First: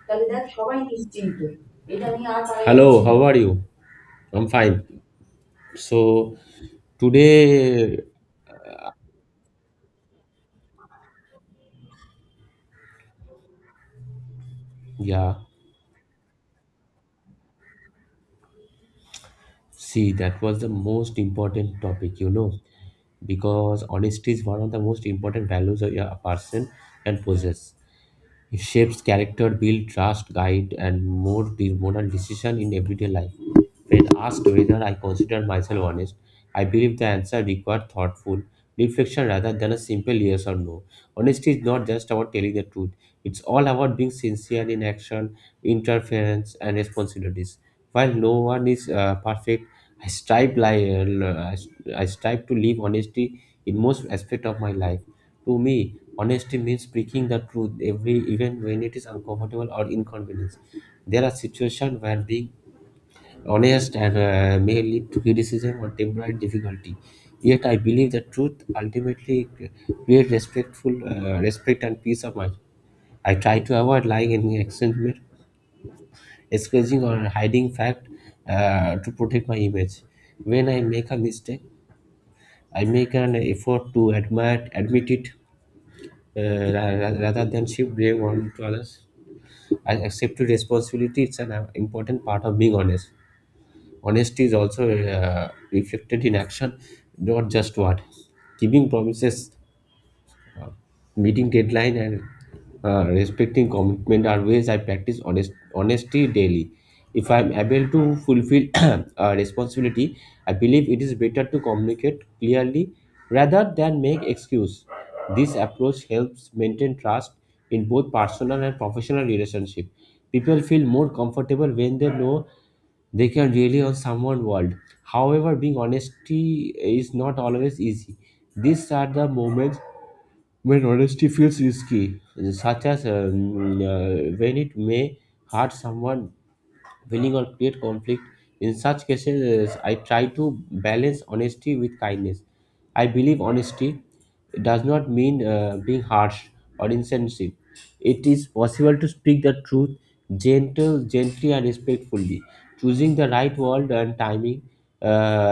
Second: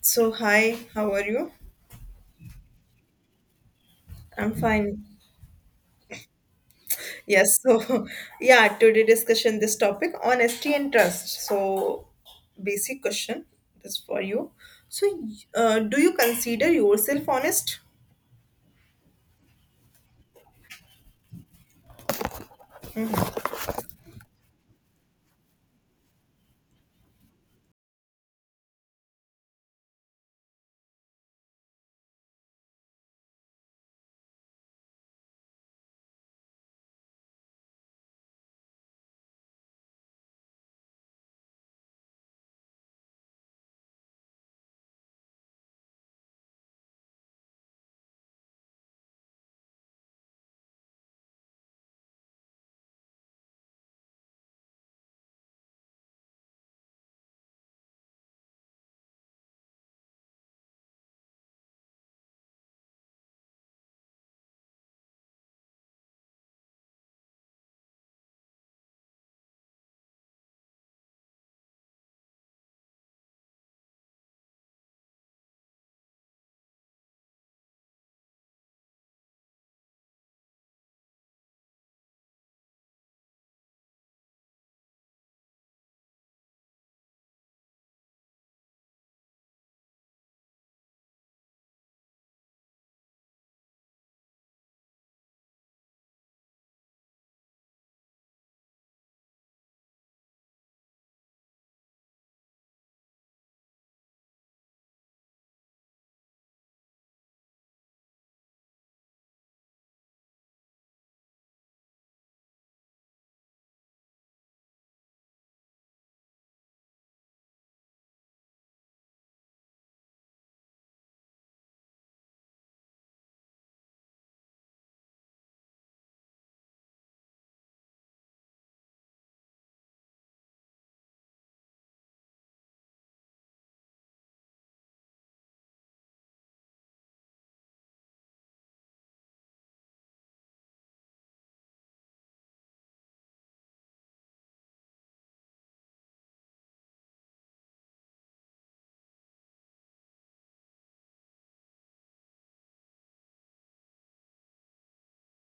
So, hi, how are you? Hello, how are you? I'm I'm fine. fine. So Yes, today, so yeah, today discussion this topic honesty and trust. So, basic question this for you. So, yeah, do you consider yourself honest? see, that was the most important topic, you know, because honesty is one of the most important values of a person and possess. It shapes character, build trust, guide, and moral decision in everyday life. When asked whether I consider myself honest, I believe the answer required thoughtful reflection rather than a simple yes or no. Honesty is not just about telling the truth, it's all about being sincere in action, interference, and responsibilities. While no one is perfect, I strive, li- uh, I strive to live honesty in most aspect of my life. To me, honesty means speaking the truth every even when it is uncomfortable or inconvenient. There are situations where being honest and may lead to criticism or temporary difficulty. Yet, I believe that truth ultimately creates respect and peace of mind. I try to avoid lying in exchange, excusing or hiding fact to protect my image. When I make a mistake, I make an effort to admit it rather than shift blame on to others. I accept responsibility; it's an important part of being honest. Honesty is also reflected in action, not just what. Keeping promises, uh, meeting deadline, and respecting commitment are ways I practice honesty daily. If I am able to fulfill a responsibility, I believe it is better to communicate clearly rather than make excuse. This approach helps maintain trust in both personal and professional relationship. People feel more comfortable when they know they can rely on someone world. However, being honesty is not always easy. These are the moments when honesty feels risky, such as when it may hurt someone winning or create conflict. In such cases, I try to balance honesty with kindness. I believe honesty does not mean being harsh or insensitive. It is possible to speak the truth gently, and respectfully. Choosing the right word and timing uh,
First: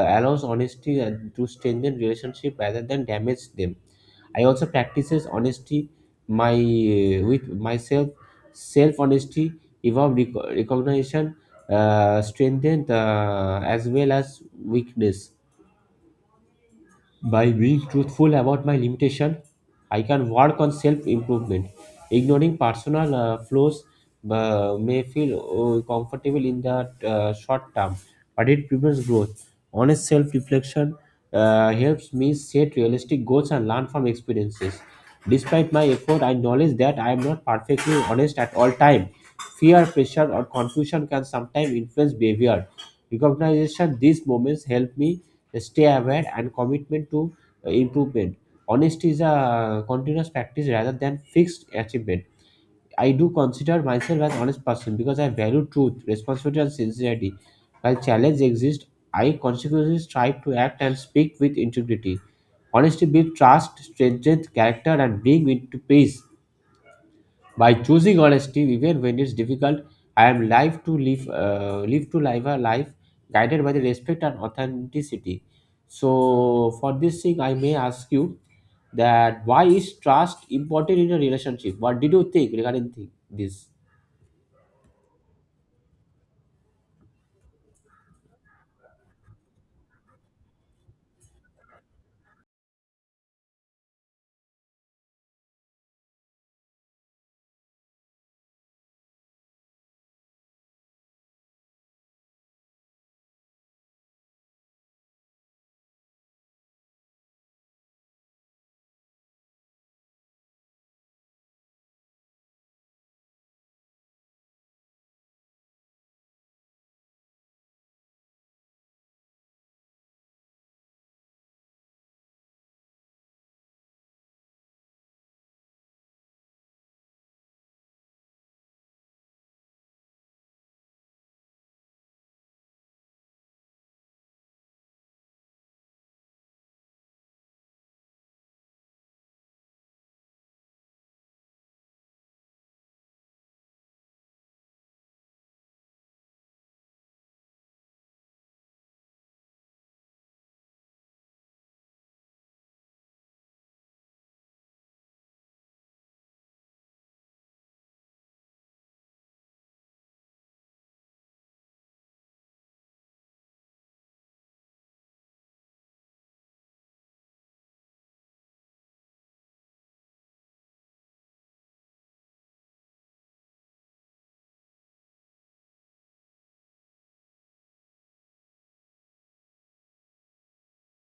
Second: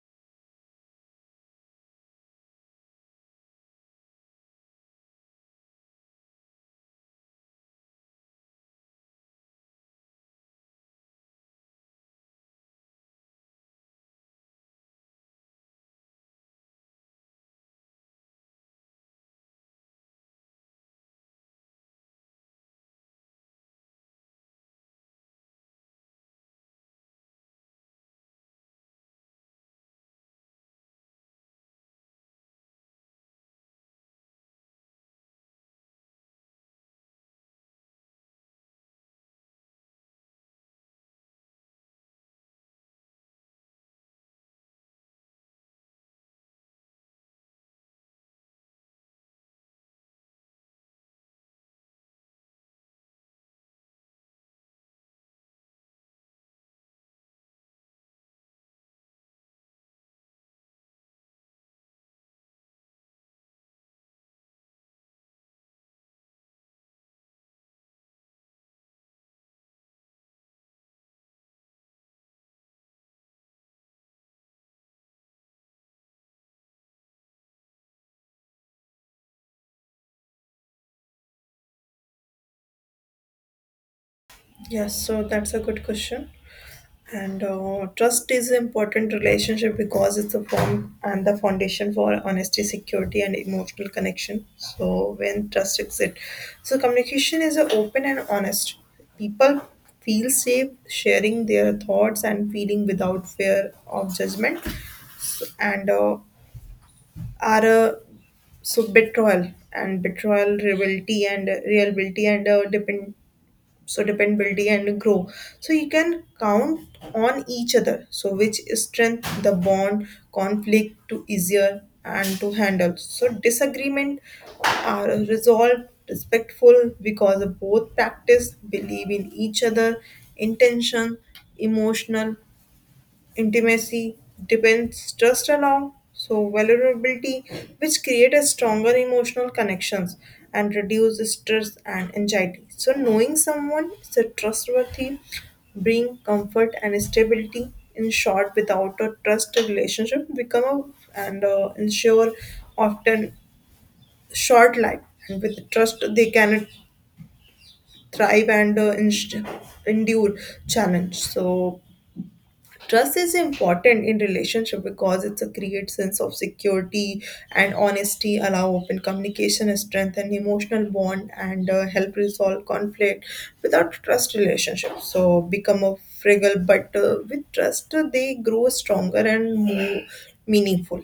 allows honesty to strengthen relationship rather than damage them. I also practices honesty my with myself, self honesty, evolve recognition, strengthen as well as weakness. By being truthful about my limitation, I can work on self-improvement. Ignoring personal flaws may feel comfortable in the short term, but it prevents growth. Honest self-reflection helps me set realistic goals and learn from experiences. Despite my effort, I acknowledge that I am not perfectly honest at all time. Fear, pressure, or confusion can sometimes influence behavior. Recognition these moments help me stay aware and commitment to improvement honesty is a continuous practice rather than fixed achievement. I do consider myself an honest person because I value truth responsibility and sincerity while challenges exist I consciously strive to act and speak with integrity honesty builds trust strengthens character and brings into peace by choosing honesty, even when it's difficult, I am live to live a life guided by the respect and authenticity. So, for this thing, I may ask you that why is trust important in a relationship? What did you think regarding this? Yes, so that's a good question. And trust is an important relationship because it's the form and the foundation for honesty, security, and emotional connection. So when trust exists, so communication is open and honest. People feel safe sharing their thoughts and feeling without fear of judgment, so, and are so betrayal, rivalry, and reliability, and depend so dependability and grow so you can count on each other so which strength the bond conflict to easier and to handle so disagreement are resolved respectful because both practice believe in each other intention emotional intimacy depends trust along so vulnerability, which create a stronger emotional connections and reduce stress and anxiety. So knowing someone is a trustworthy, bring comfort and stability. In short, without a trust, a relationship become a, and ensure often short life. And with trust, they can thrive and endure challenge. So trust is important in relationship because it's a create sense of security and honesty, allow open communication, strengthen emotional bond, and help resolve conflict. Without trust, relationships so become a fragile, but with trust, they grow stronger and more meaningful.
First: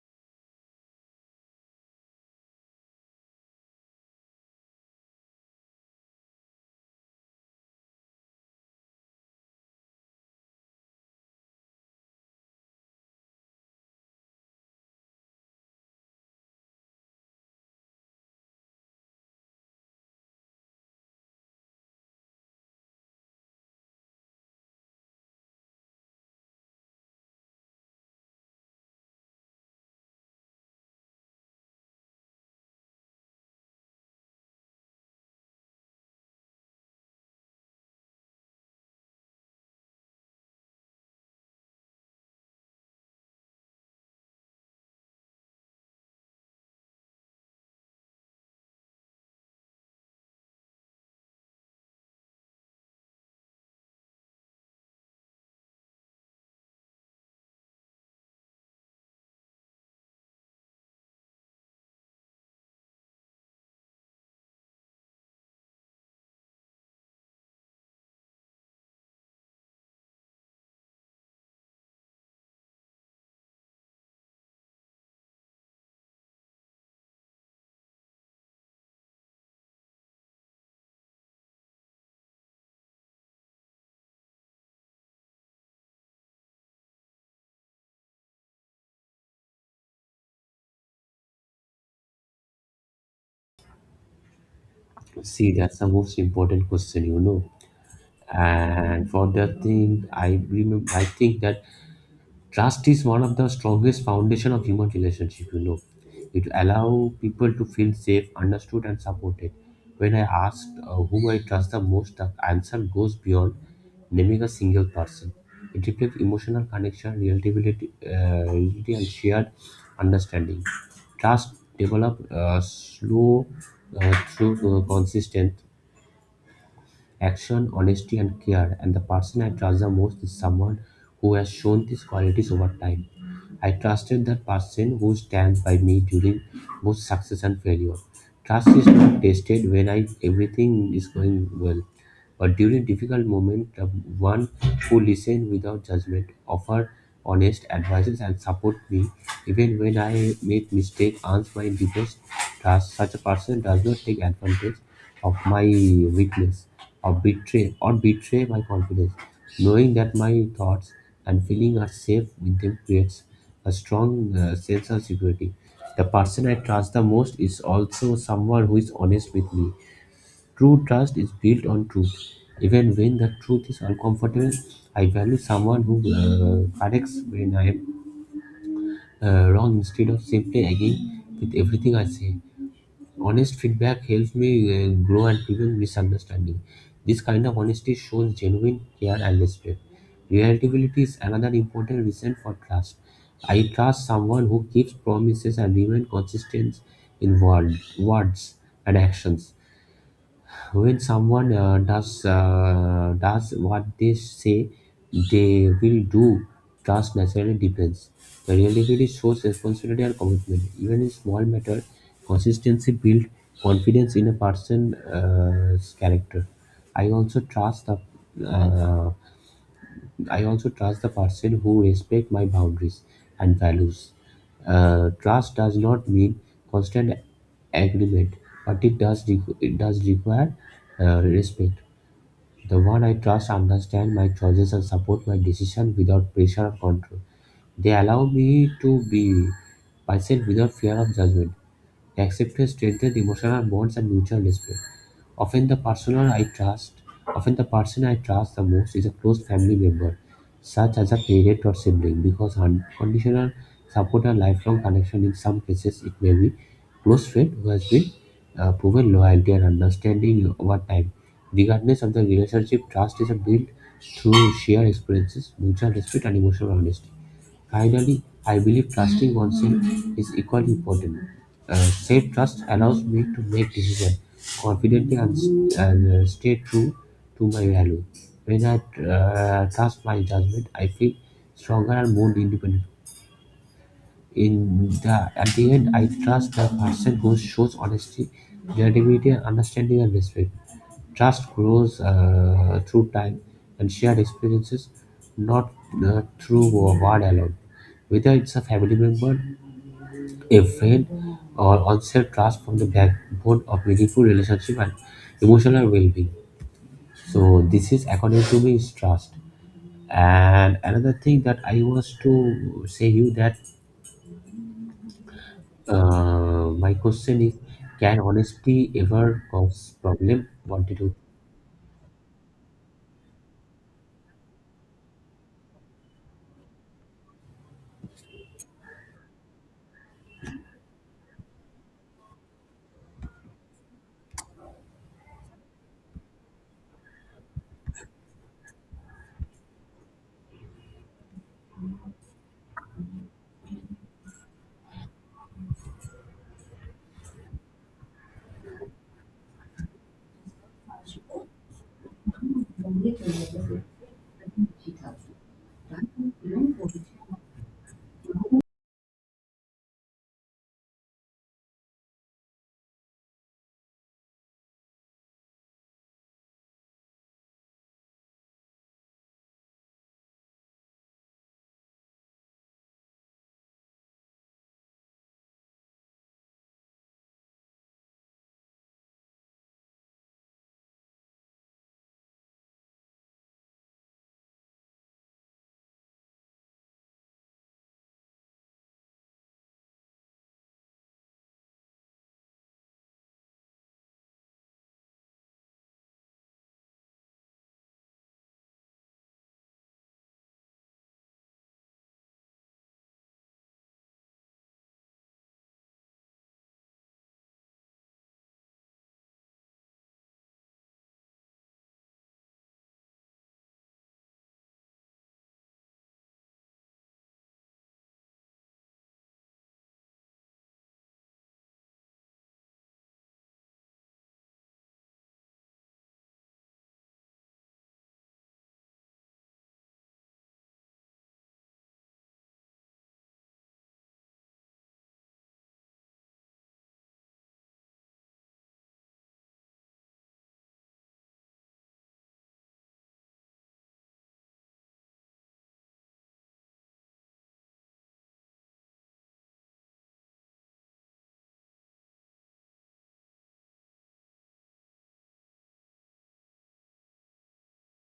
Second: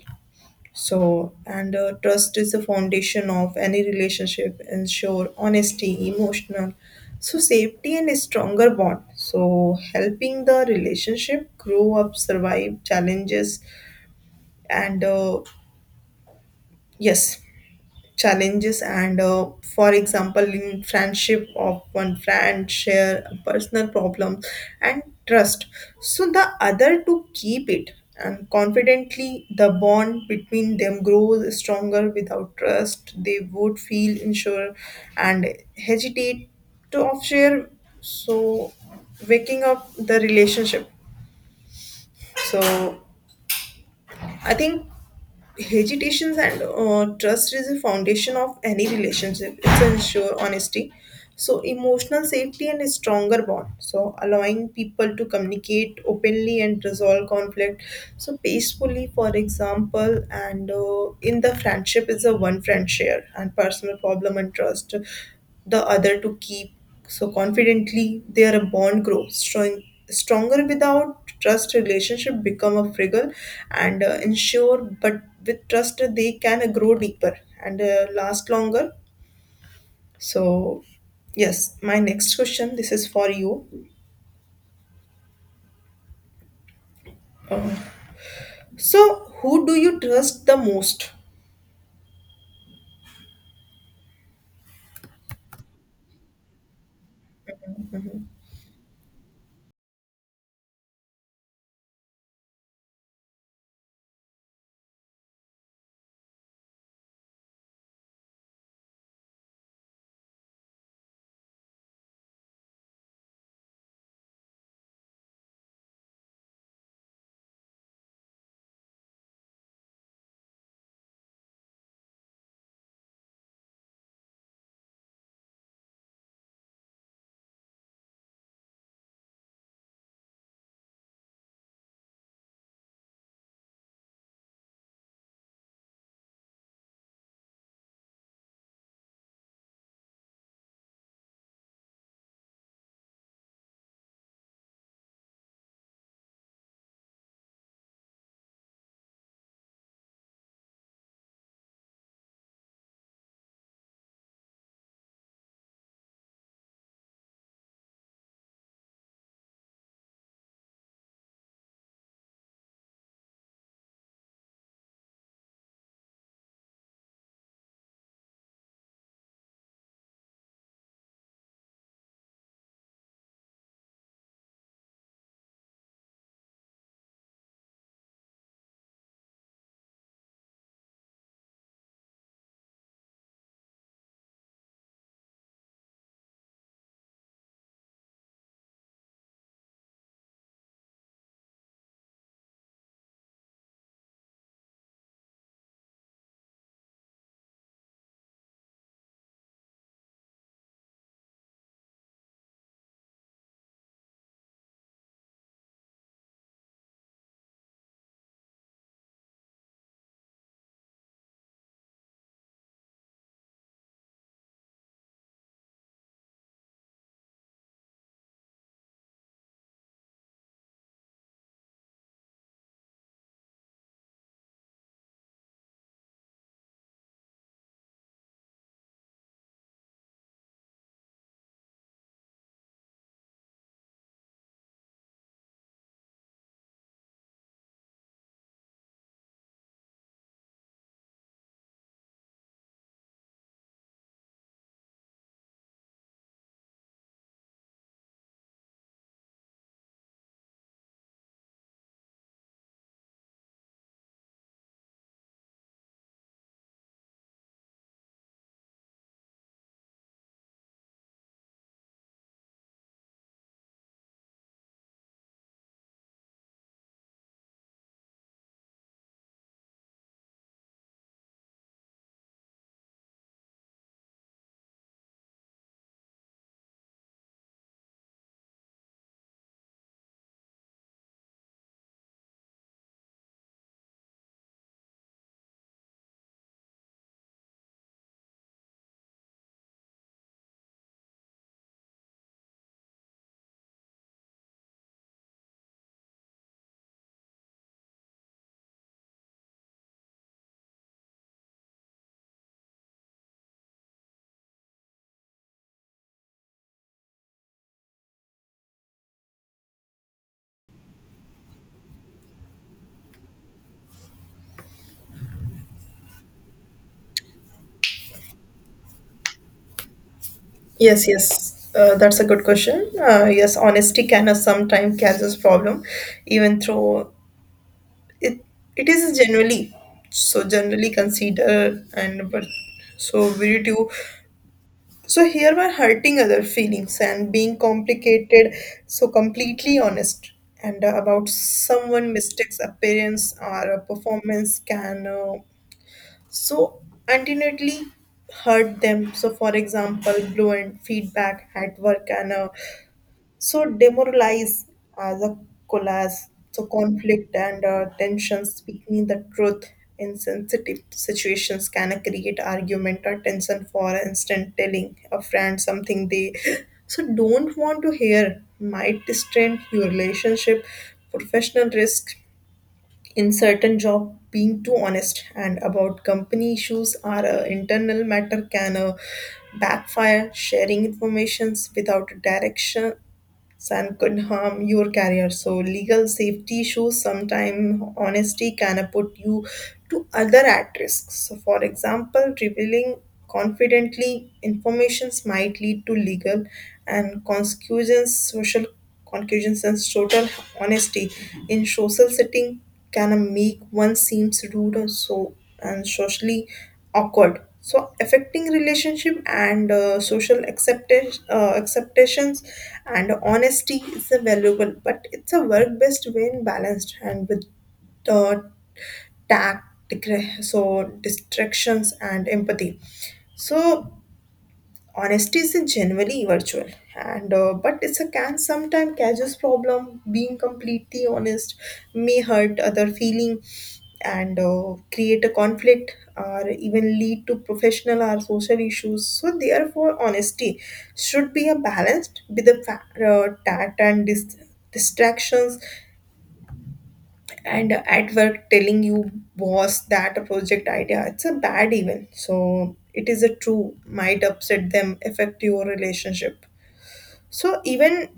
So, and trust is the foundation of any relationship, ensure honesty, emotional. So, safety and a stronger bond. So, helping the relationship grow up, survive challenges, and yes, challenges and for example in friendship of one friend share a personal problem and trust so the other to keep it and confidently the bond between them grows stronger without trust they would feel unsure and hesitate to off share so waking up the relationship so I think hesitations and trust is the foundation of any relationship it's ensure honesty so emotional safety and a stronger bond so allowing people to communicate openly and resolve conflict so peacefully for example and in the friendship is a one friend share and personal problem and trust the other to keep so confidently, their bond grows strong, stronger without trust. Relationship become a fragile and ensure, but with trust they can grow deeper and last longer. So, yes, my next question. This is for you. Uh, so, who do you trust the most? See, that's the most important question, you know. And for the thing, I remember, I think that trust is one of the strongest foundation of human relationship, you know. It allow people to feel safe, understood and supported. When I asked whom I trust the most, the answer goes beyond naming a single person. It reflects emotional connection, reality and shared understanding. Trust develop slow through consistent action, honesty, and care. And the person I trust the most is someone who has shown these qualities over time. I trusted that person who stands by me during both success and failure. Trust is not tested when I everything is going well. But during difficult moments, the one who listened without judgment, offered honest advices, and support me even when I make mistakes, answered my deepest trust. Such a person does not take advantage of my weakness or betray my confidence. Knowing that my thoughts and feelings are safe with them creates a strong sense of security. The person I trust the most is also someone who is honest with me. True trust is built on truth. Even when the truth is uncomfortable, I value someone who corrects when I am wrong instead of simply agreeing with everything I say. Honest feedback helps me grow and prevent misunderstanding. This kind of honesty shows genuine care and respect. Reliability is another important reason for trust. I trust someone who keeps promises and remains consistent in words and actions when someone does what they say they will do, trust naturally depends. The reliability shows responsibility and commitment. Even in small matter, consistency builds confidence in a person's character. I also trust the uh, I also trust the person who respect my boundaries and values. Trust does not mean constant agreement, but it does require respect. The one I trust understand my choices and support my decision without pressure or control. They allow me to be myself without fear of judgment. Acceptance strengthens emotional bonds and mutual respect. Often the person I trust, often the person I trust the most is a close family member, such as a parent or sibling, because unconditional support and lifelong connection in some cases it may be close friend who has been proven loyalty and understanding over time. Regardless of the relationship, trust is built through shared experiences, mutual respect, and emotional honesty. Finally, I believe trusting oneself is equally important. Safe trust allows me to make decisions confidently and stay true to my value. When I trust my judgment, I feel stronger and more independent. In the at the end, I trust the person who shows honesty, genuinity, and understanding and respect. Trust grows through time and shared experiences, not through word alone. Whether it's a family member, a friend, or onset trust from the backbone of meaningful relationship and emotional well-being. So this is according to me is trust. And another thing that I was to say you that my question is, can honesty ever cause problem? One, two, Yes, three. yes, that's a good question. Yes, honesty can sometimes causes problem, even though it it is generally so generally considered and but so virtue so here we're hurting other feelings and being complicated so completely honest and about someone mistakes appearance or a performance can so ultimately hurt them so for example blunt feedback at work and so demoralize as a collage so conflict and tension speaking the truth in sensitive situations can create argument or tension for instance telling a friend something they so don't want to hear might strain your relationship professional risk in certain job being too honest and about company issues are a internal matter can backfire sharing informations without direction Sam could harm your career. So legal safety issues sometimes honesty can put you to other at risk. So for example, revealing confidently informations might lead to legal and consequences social conclusions and total honesty in social setting can make one seems rude or so and socially awkward so affecting relationship and social acceptance acceptations and honesty is a valuable but it's a work best when balanced and with the tact so distractions and empathy so honesty is generally virtual and but it's a can sometimes causes problem being completely honest may hurt other feeling and create a conflict or even lead to professional or social issues so therefore honesty should be a balanced with the tact and distractions and at work telling you boss that a project idea it's a bad even so it is a true might upset them affect your relationship so even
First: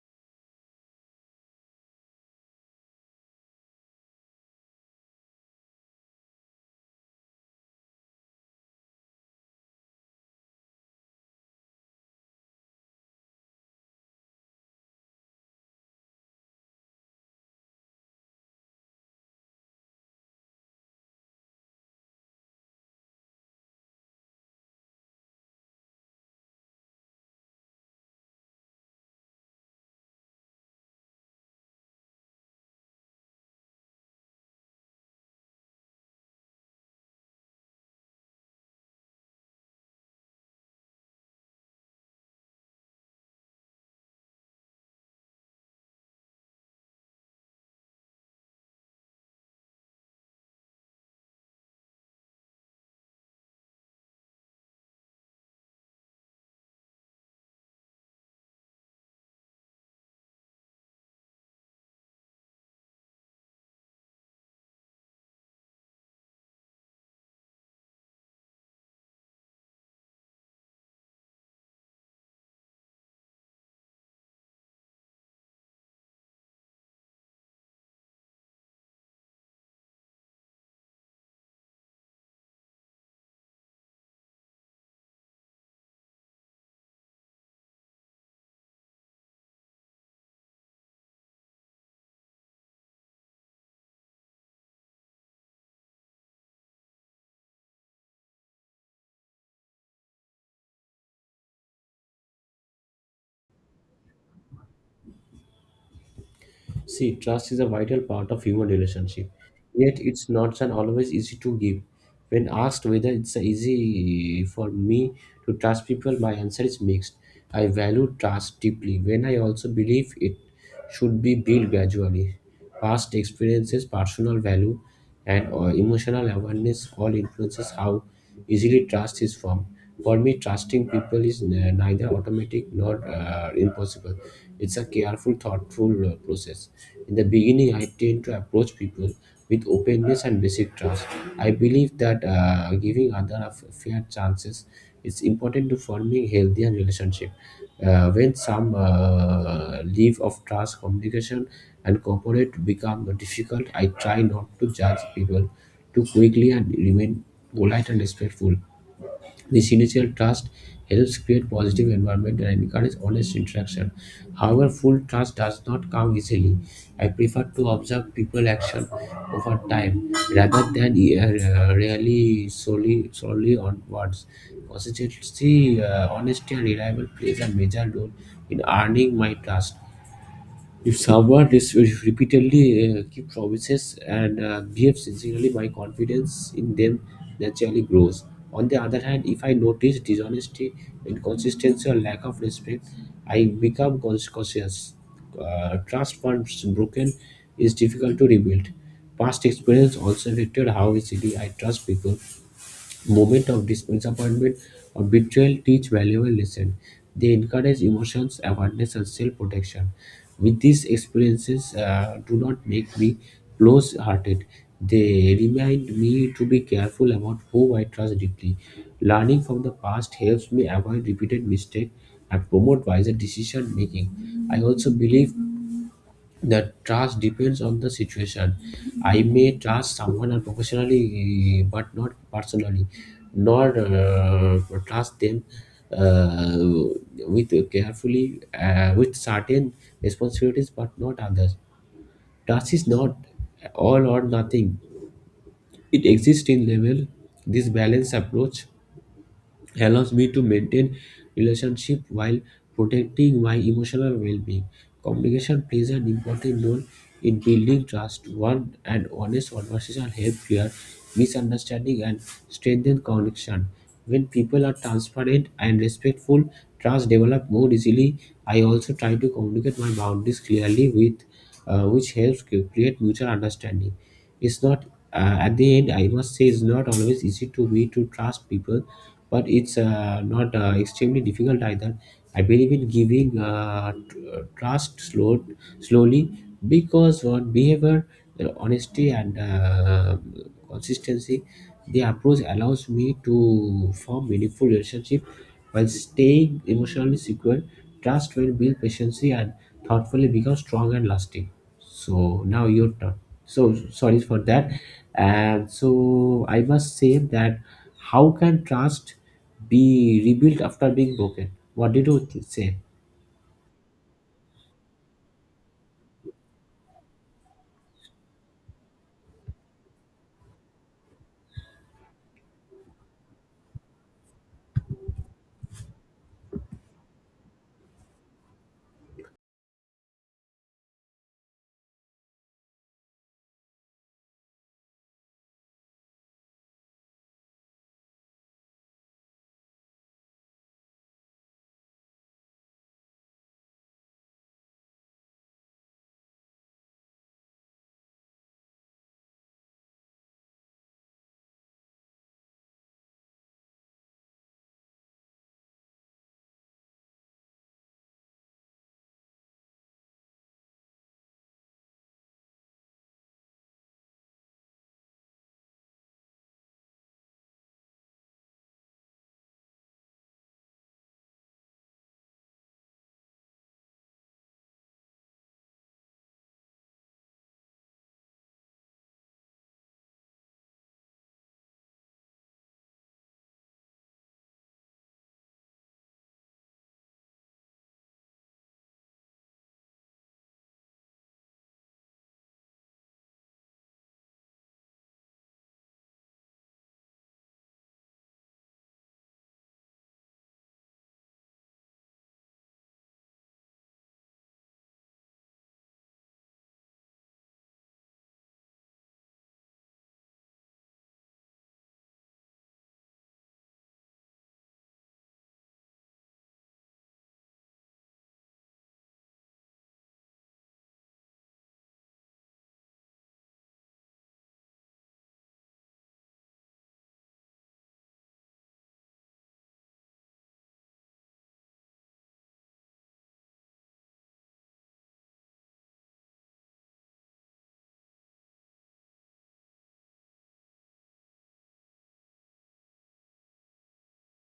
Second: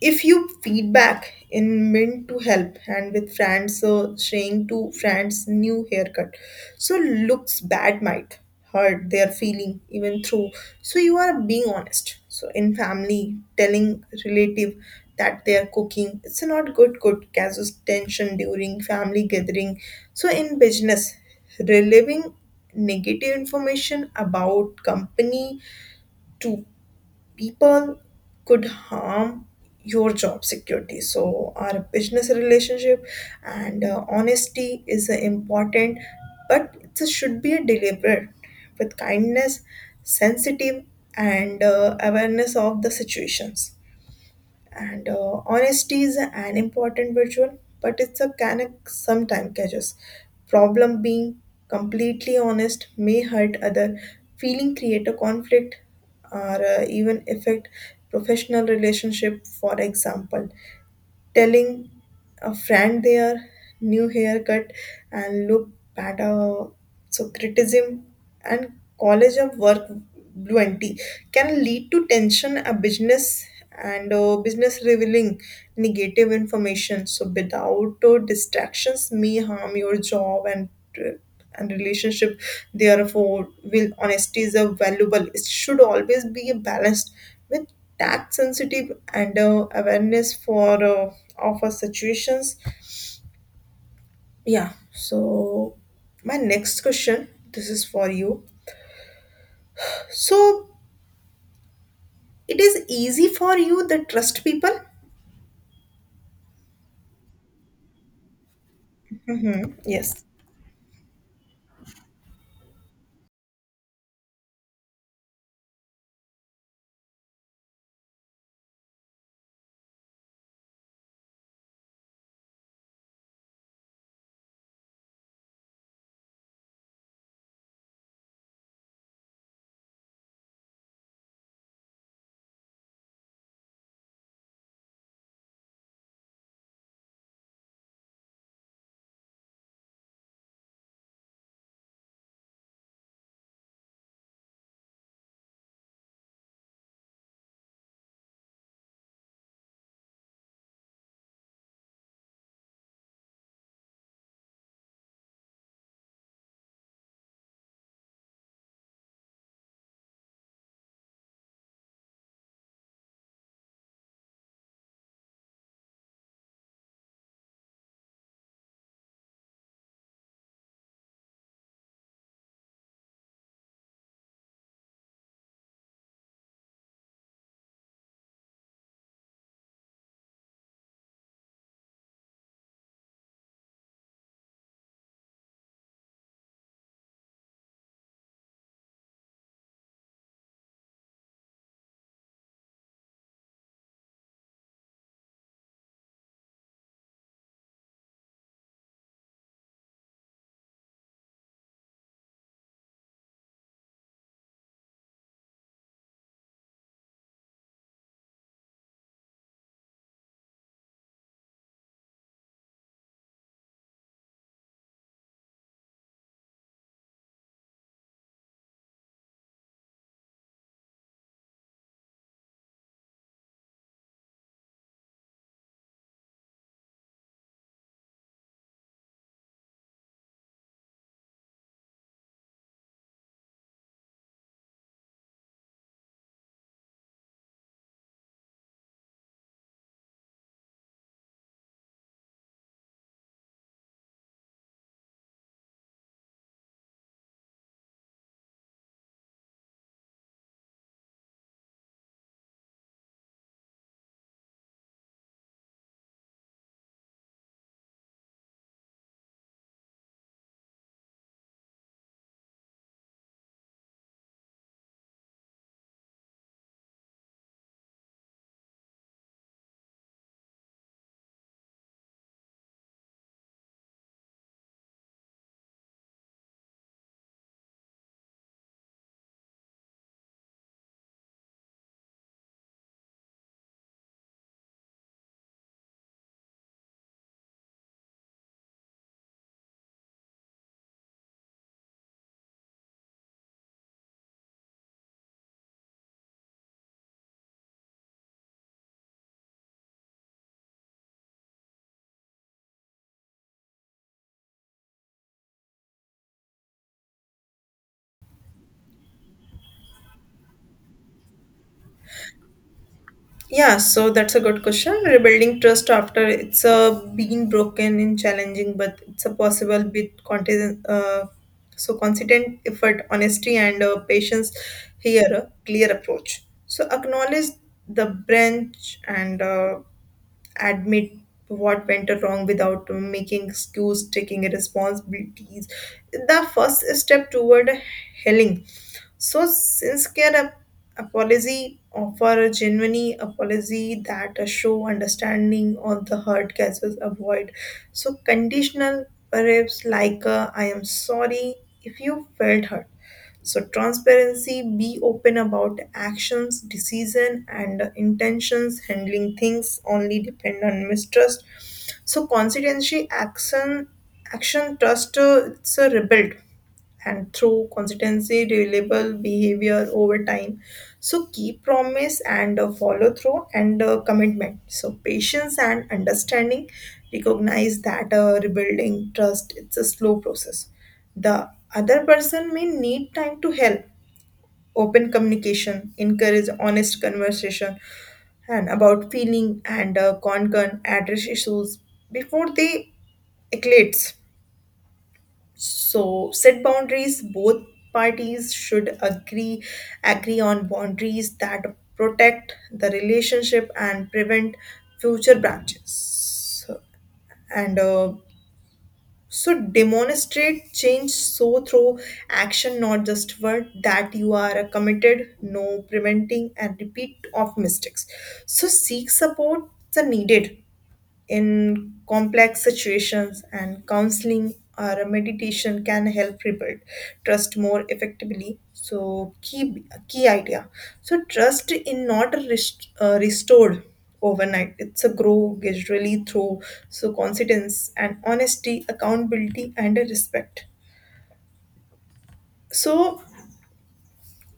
if you feedback in meant to help and with friends saying to friends new haircut so looks bad might hurt their feeling even through so you are being honest so in family telling relative that they are cooking it's not good causes tension during family gathering so in business reliving negative information about company to people could harm your job security so our business relationship and honesty is important but it should be a deliberate with kindness sensitive and awareness of the situations and honesty is an important virtue but it's a can sometimes catches problem being completely honest may hurt other feeling create a conflict or even affect professional relationship for example telling a friend their new haircut and look better so criticism and college of work bluenty can lead to tension a business and business revealing negative information so without distractions may harm your job uh, and relationship therefore will honesty is a valuable it should always be balanced with tax sensitive and awareness for of our situations yeah so my next question this is for you so it is easy for you that trust people See, trust is a vital part of human relationship. Yet yes. it's not an always easy to give. When asked whether it's easy for me to trust people, my answer is mixed. I value trust deeply when I also believe it should be built gradually. Past experiences, personal value, and emotional awareness all influences how easily trust is formed. For me, trusting people is neither automatic nor impossible. It's a careful, thoughtful process. In the beginning, I tend to approach people with openness and basic trust. I believe that giving other a fair chances is important to forming healthier relationship. When some leave of trust, communication and cooperate become difficult, I try not to judge people too quickly and remain polite and respectful. This initial trust helps create positive environment and encourage honest interaction. However, full trust does not come easily. I prefer to observe people action over time rather than really solely solely on words. Consistency, honesty, and reliable plays a major role in earning my trust. If someone repeatedly keeps promises and behaves sincerely, my confidence in them naturally grows. On the other hand, if I notice dishonesty, inconsistency, or lack of respect, I become cautious. Trust once broken is difficult to rebuild. Past experience also affected how easily I trust people. Moment of disappointment or betrayal teach valuable lessons. They encourage emotions, awareness, and self-protection. With these experiences, do not make me close-hearted. They remind me to be careful about who I trust deeply. Learning from the past helps me avoid repeated mistakes and promote wiser decision making. I also believe the trust depends on the situation. I may trust someone and professionally, but not personally. Nor trust them uh, with carefully with certain responsibilities, but not others. Trust is not all or nothing. It exists in level. This balanced approach allows me to maintain relationship while protecting my emotional well-being. Communication plays an important role in building trust. One and honest conversation help clear misunderstanding and strengthen connection. When people are transparent and respectful, trust develops more easily. I also try to communicate my boundaries clearly with which helps create mutual understanding. It's not at the end I must say it's not always easy to me to trust people but it's not extremely difficult either. I believe in giving trust slowly because on behavior, honesty, and consistency, the approach allows me to form meaningful relationship while staying emotionally secure. Trust will build patiently and thoughtfully become strong and lasting. So now your turn. So sorry for that. And so I must say that, how can trust be rebuilt after being broken? What did you say? Yeah, so that's a good question. Rebuilding trust after it's been broken in challenging, but it's a possible bit content. So consistent effort, honesty, and patience. Here, a clear approach. So acknowledge the branch and admit what went wrong without making excuse taking responsibilities the first step toward healing so apology offer a genuine apology that show understanding on the hurt cases avoid so conditional perhaps like I am sorry if you felt hurt so transparency, be open about actions, decision, and intentions. Handling things only depend on mistrust. So constituency action, action trust. It's a rebuild and through consistency, reliable behavior over time. So keep promise and follow through and commitment. So patience and understanding recognize that rebuilding trust it's a slow process. The other person may need time to help. Open communication, encourage honest conversation, and about feeling and concern address issues before they escalate so set boundaries both parties should agree on boundaries that protect the relationship and prevent future branches so and so demonstrate change so through action not just word that you are committed no preventing and repeat of mistakes so seek support the needed in complex situations, and counseling or a meditation can help rebuild trust more effectively. So, key idea. So, trust in not restored overnight. It's a grow gradually through so confidence and honesty, accountability, and a respect. So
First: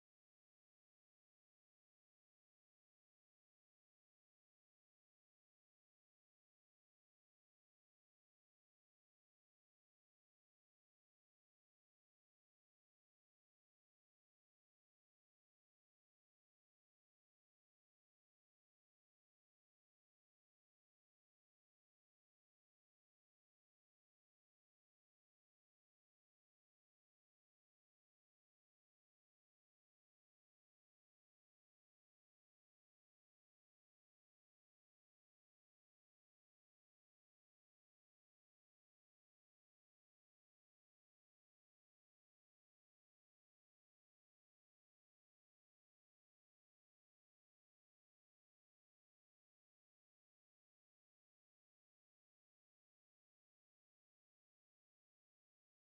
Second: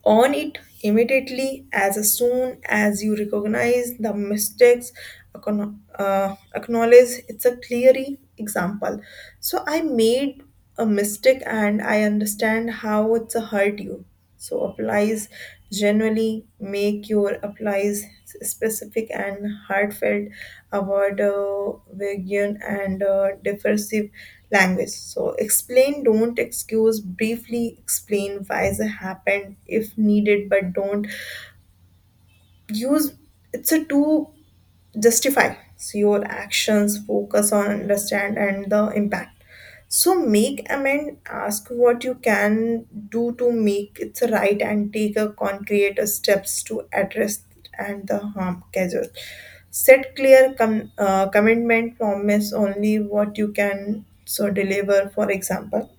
on it immediately as soon as you recognize the mistakes acknowledge it's a clear example so I made a mistake and I understand how it's hurt you so applies generally make your applies specific and heartfelt about vague and differentiative language. So explain, don't excuse, briefly explain why it happened if needed, but don't use it's a to justify so your actions focus on understand and the impact so make amend, ask what you can do to make it right and take a concrete steps to address and the harm caused. Set clear commitment, promise only what you can so deliver, for example.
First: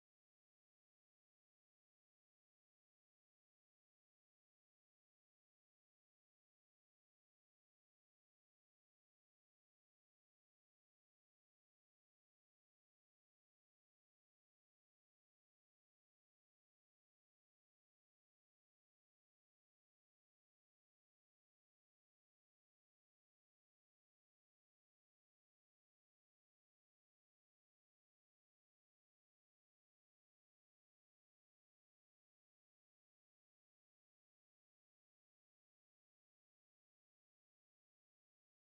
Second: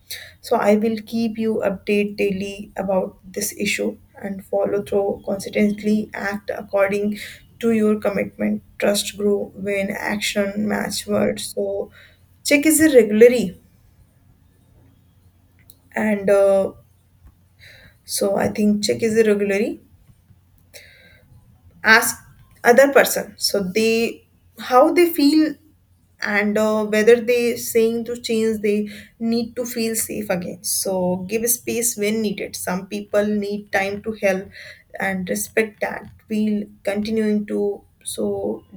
So I will keep you update daily about this issue and follow through consistently act according to your commitment. Trust grow when action match words. So check is it regularly and so I think check is irregularly ask other person so they how they feel and whether they saying to change they need to feel safe again so give space when needed some people need time to help and respect that we'll continuing to so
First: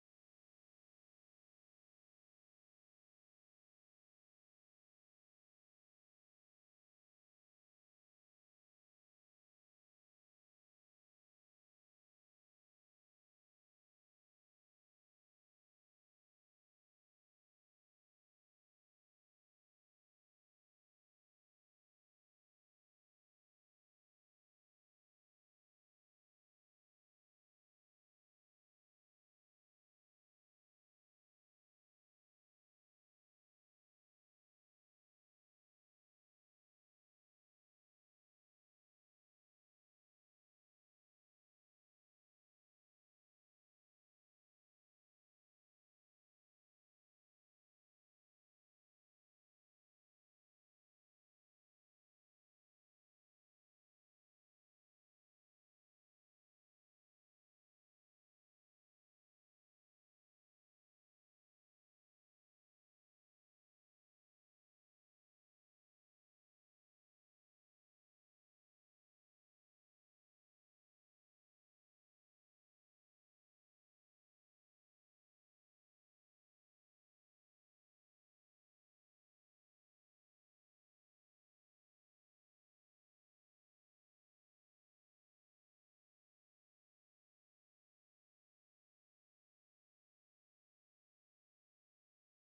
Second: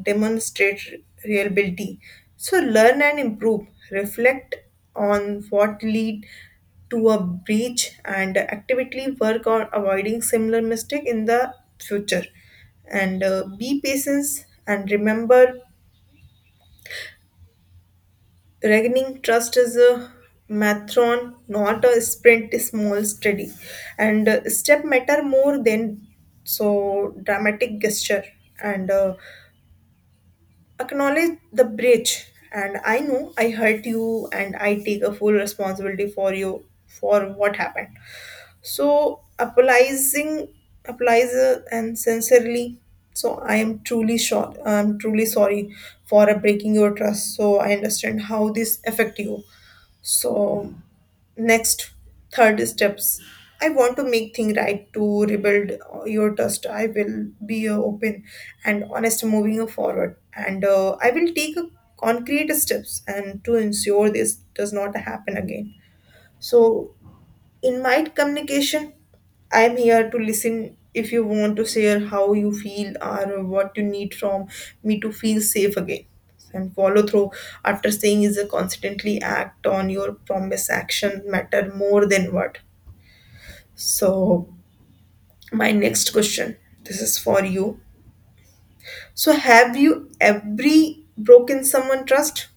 demonstrate reliability so learn and improve reflect on what lead to a breach and actively work on avoiding similar mistake in the future and be patient and remember regaining trust is a marathon, not a sprint, a small, steady. And step matter more than so dramatic gesture. And acknowledge the breach. And I know I hurt you, and I take a full responsibility for you for what happened. So apologizing, applies and sincerely. So I am truly sure. I'm truly sorry for breaking your trust. So I understand how this affect you so next, third steps. I want to make thing right to rebuild your trust. I will be open and honest moving forward, and I will take a concrete steps and to ensure this does not happen again. So in my communication, I'm here to listen if you want to share how you feel or what you need from me to feel safe again. And follow through after saying is a constantly act on your promise action matter more than word. So my next question, this is for you. So have you every broken someone trust?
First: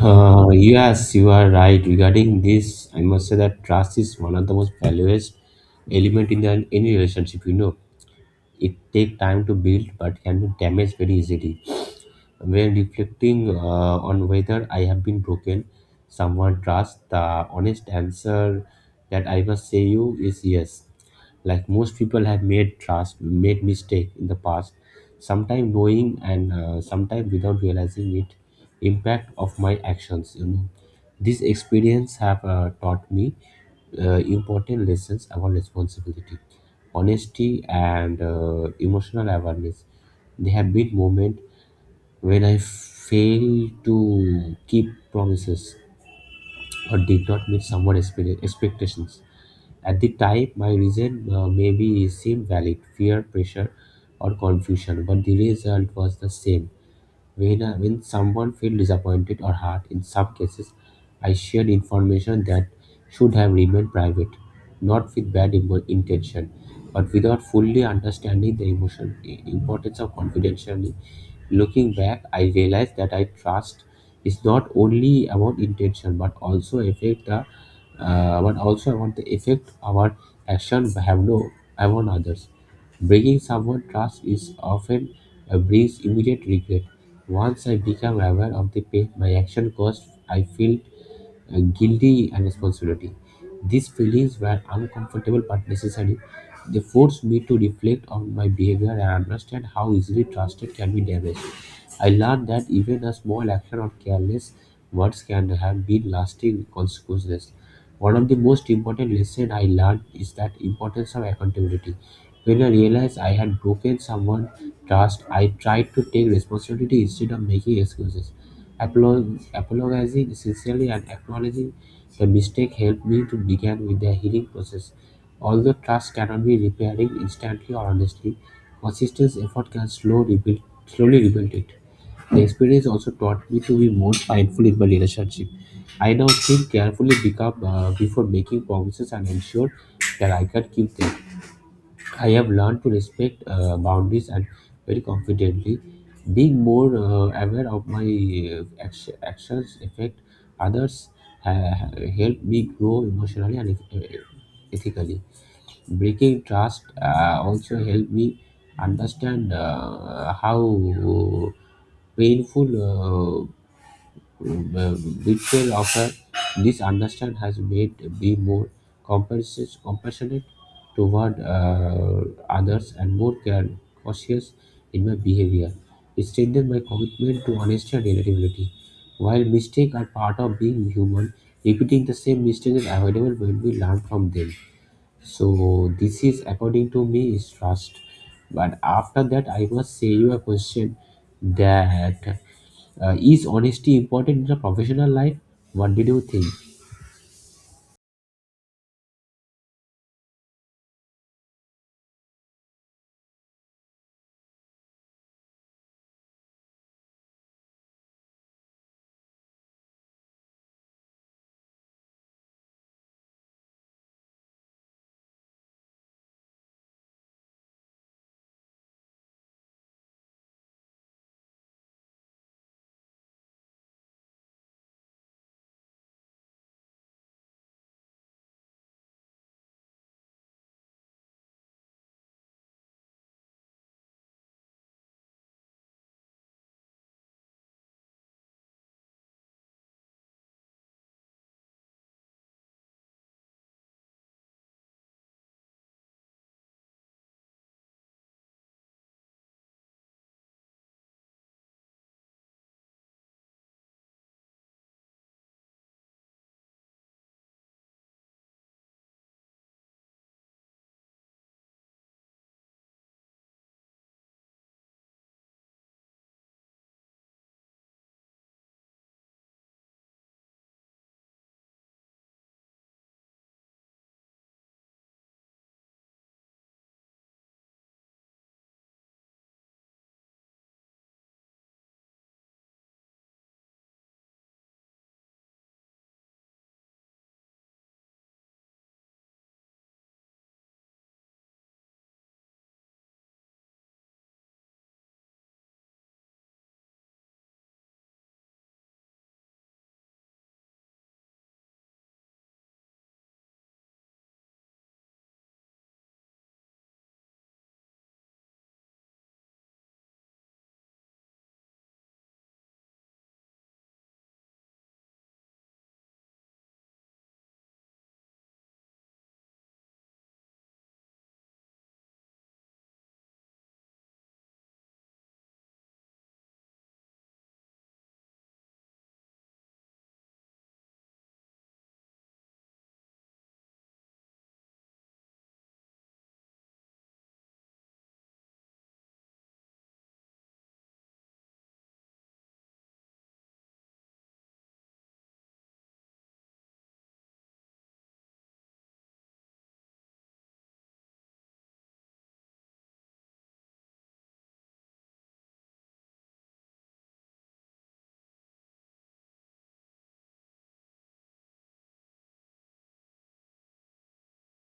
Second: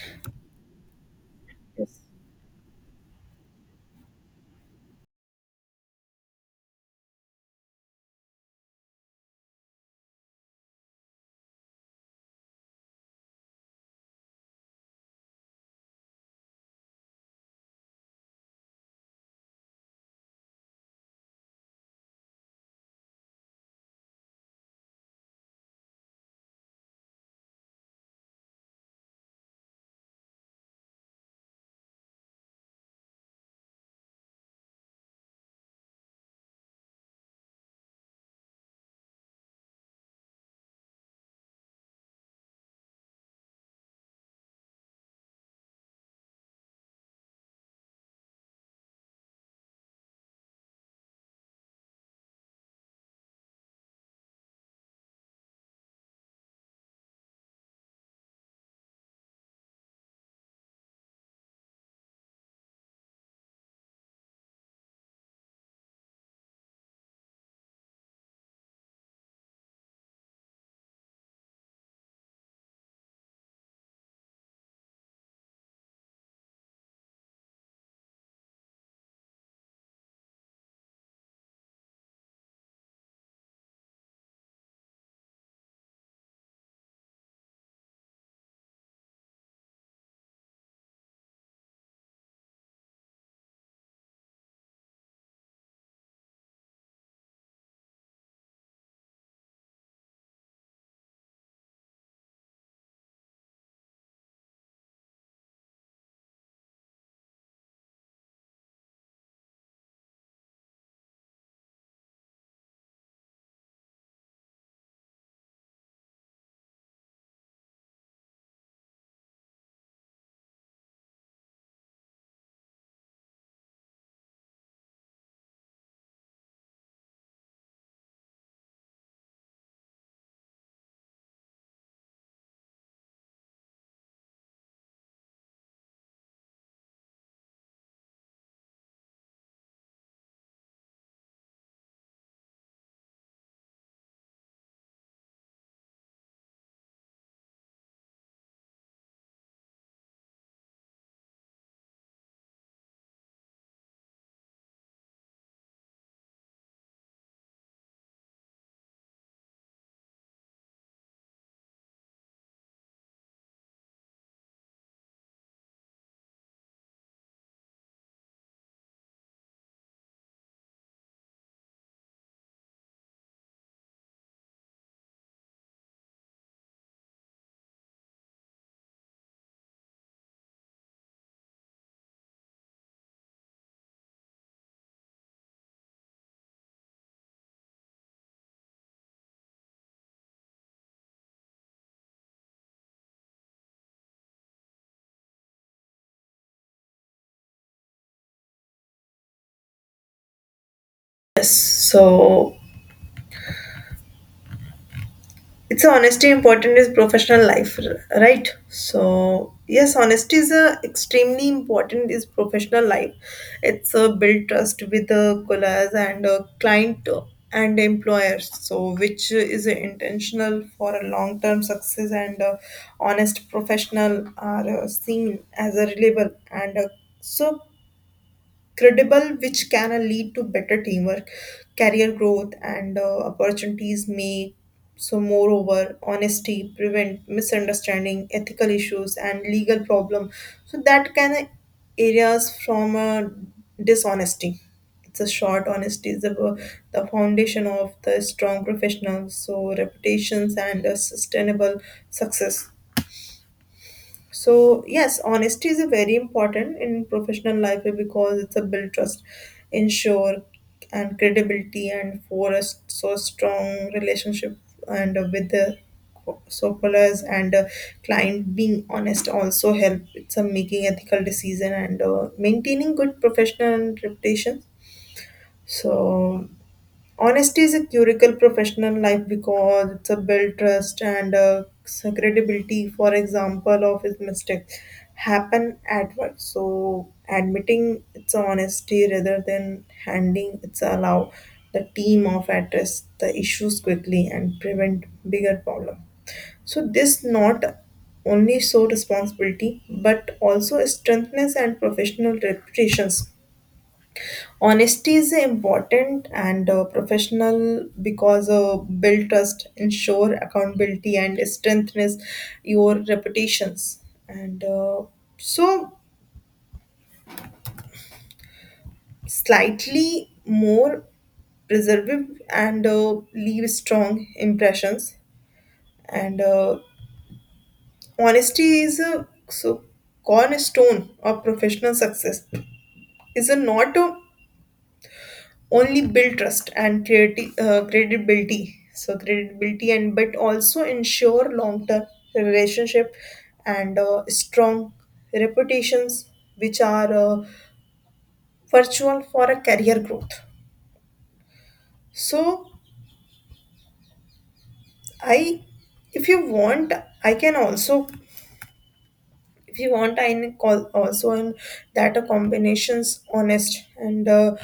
Yes, you are right. Regarding this, I must say that trust is one of the most valuable element in the, any relationship. You know, it take time to build, but can be damaged very easily. When reflecting on whether I have been broken, someone trust, the honest answer that I must say you is yes. Like most people have made trust, made mistake in the past, sometimes knowing and sometimes without realizing it, impact of my actions. You know, this experience have taught me important lessons about responsibility, honesty, and emotional awareness. They have been moments when I failed to keep promises or did not meet someone's expectations. At the time, my reason maybe seemed valid fear, pressure, or confusion, but the result was the same. When someone felt disappointed or hurt, in some cases, I shared information that should have remained private, not with intention, but without fully understanding the emotion, importance of confidentiality. Looking back, I realized that I trust is not only about intention but also affect the but also about the effect our action have no have on others. Breaking someone trust is often brings immediate regret. Once I become aware of the pain my action caused, I feel guilty and responsibility. These feelings were uncomfortable but necessary. They forced me to reflect on my behavior and understand how easily trusted can be damaged. I learned that even a small action or careless words can have been lasting consequences. One of the most important lessons I learned is that importance of accountability. When I realized I had broken someone's trust, I tried to take responsibility instead of making excuses. Apologizing sincerely and acknowledging the mistake helped me to begin with the healing process. Although trust cannot be repaired instantly or honestly, consistent effort can slowly rebuild it. The experience also taught me to be more mindful in my relationship. I now think carefully before making promises and ensure that I can keep them. I have learned to respect boundaries and very confidently, being more aware of my actions affect others. Uh, Help me grow emotionally and ethically, breaking trust also helped me understand how painful uh, betrayal of her. This understand has made me more compassionate toward others and more cautious in my behavior. It strengthened my commitment to honesty and reliability. While mistakes are part of being human, repeating the same mistake is avoidable when we learn from them. So this is according to me is trust. But after that, I must say you a question that, is honesty important in the professional life? What did you think? Yes. So it's honesty important is professional life right so yes honesty is a extremely important is professional life it's a build trust with the colleagues and a client and employers so which is intentional for a long term success and honest professional are seen as a reliable and so credible, which can lead to better teamwork, career growth, and opportunities. May so, moreover, honesty prevent misunderstanding, ethical issues, and legal problem. So that can areas from dishonesty. It's a short honesty is the foundation of the strong professionals. So reputations and sustainable success. So yes, honesty is a very important in professional life because it's a build trust, ensure and credibility and for forest so strong relationship and with the suppliers and client being honest also help it's a making ethical decision and maintaining good professional reputation so honesty is a curical professional life because it's a build trust and credibility. For example, of his mistakes happen at work, so admitting its honesty rather than handing it's allow the team of address the issues quickly and prevent bigger problem. So this not only show responsibility but also strengthens and professional reputations. Honesty is important and professional because build trust, ensure accountability, and strengthens your reputations. And so, slightly more preservative and leave strong impressions. And honesty is a so cornerstone of professional success. Is a not a only build trust and credibility so credibility and but also ensure long term relationship and strong reputations which are virtual for a career growth so I if you want I can also if you want I can call also in that a combinations honest and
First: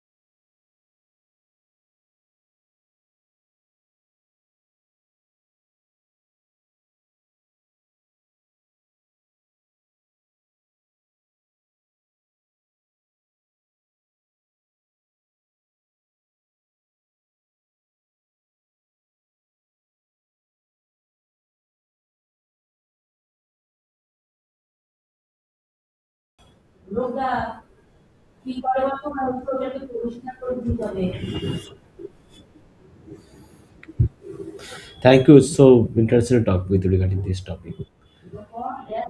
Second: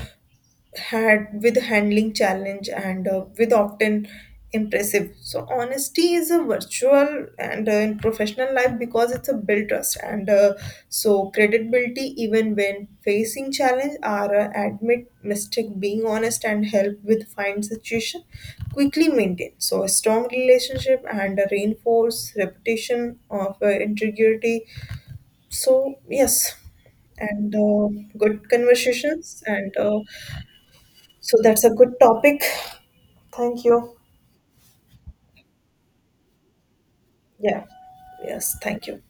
had with handling challenge and with often impressive so honesty is a virtual and in professional life because it's a built trust and so credibility even when facing challenge are admit mistake being honest and help with find situation quickly maintain so a strong relationship and a reinforce reputation of integrity so, yes, and good conversations. And so, that's a good topic. Thank you. Thank you. It's so interesting to talk with you regarding this Yeah. topic. Yes. Thank you.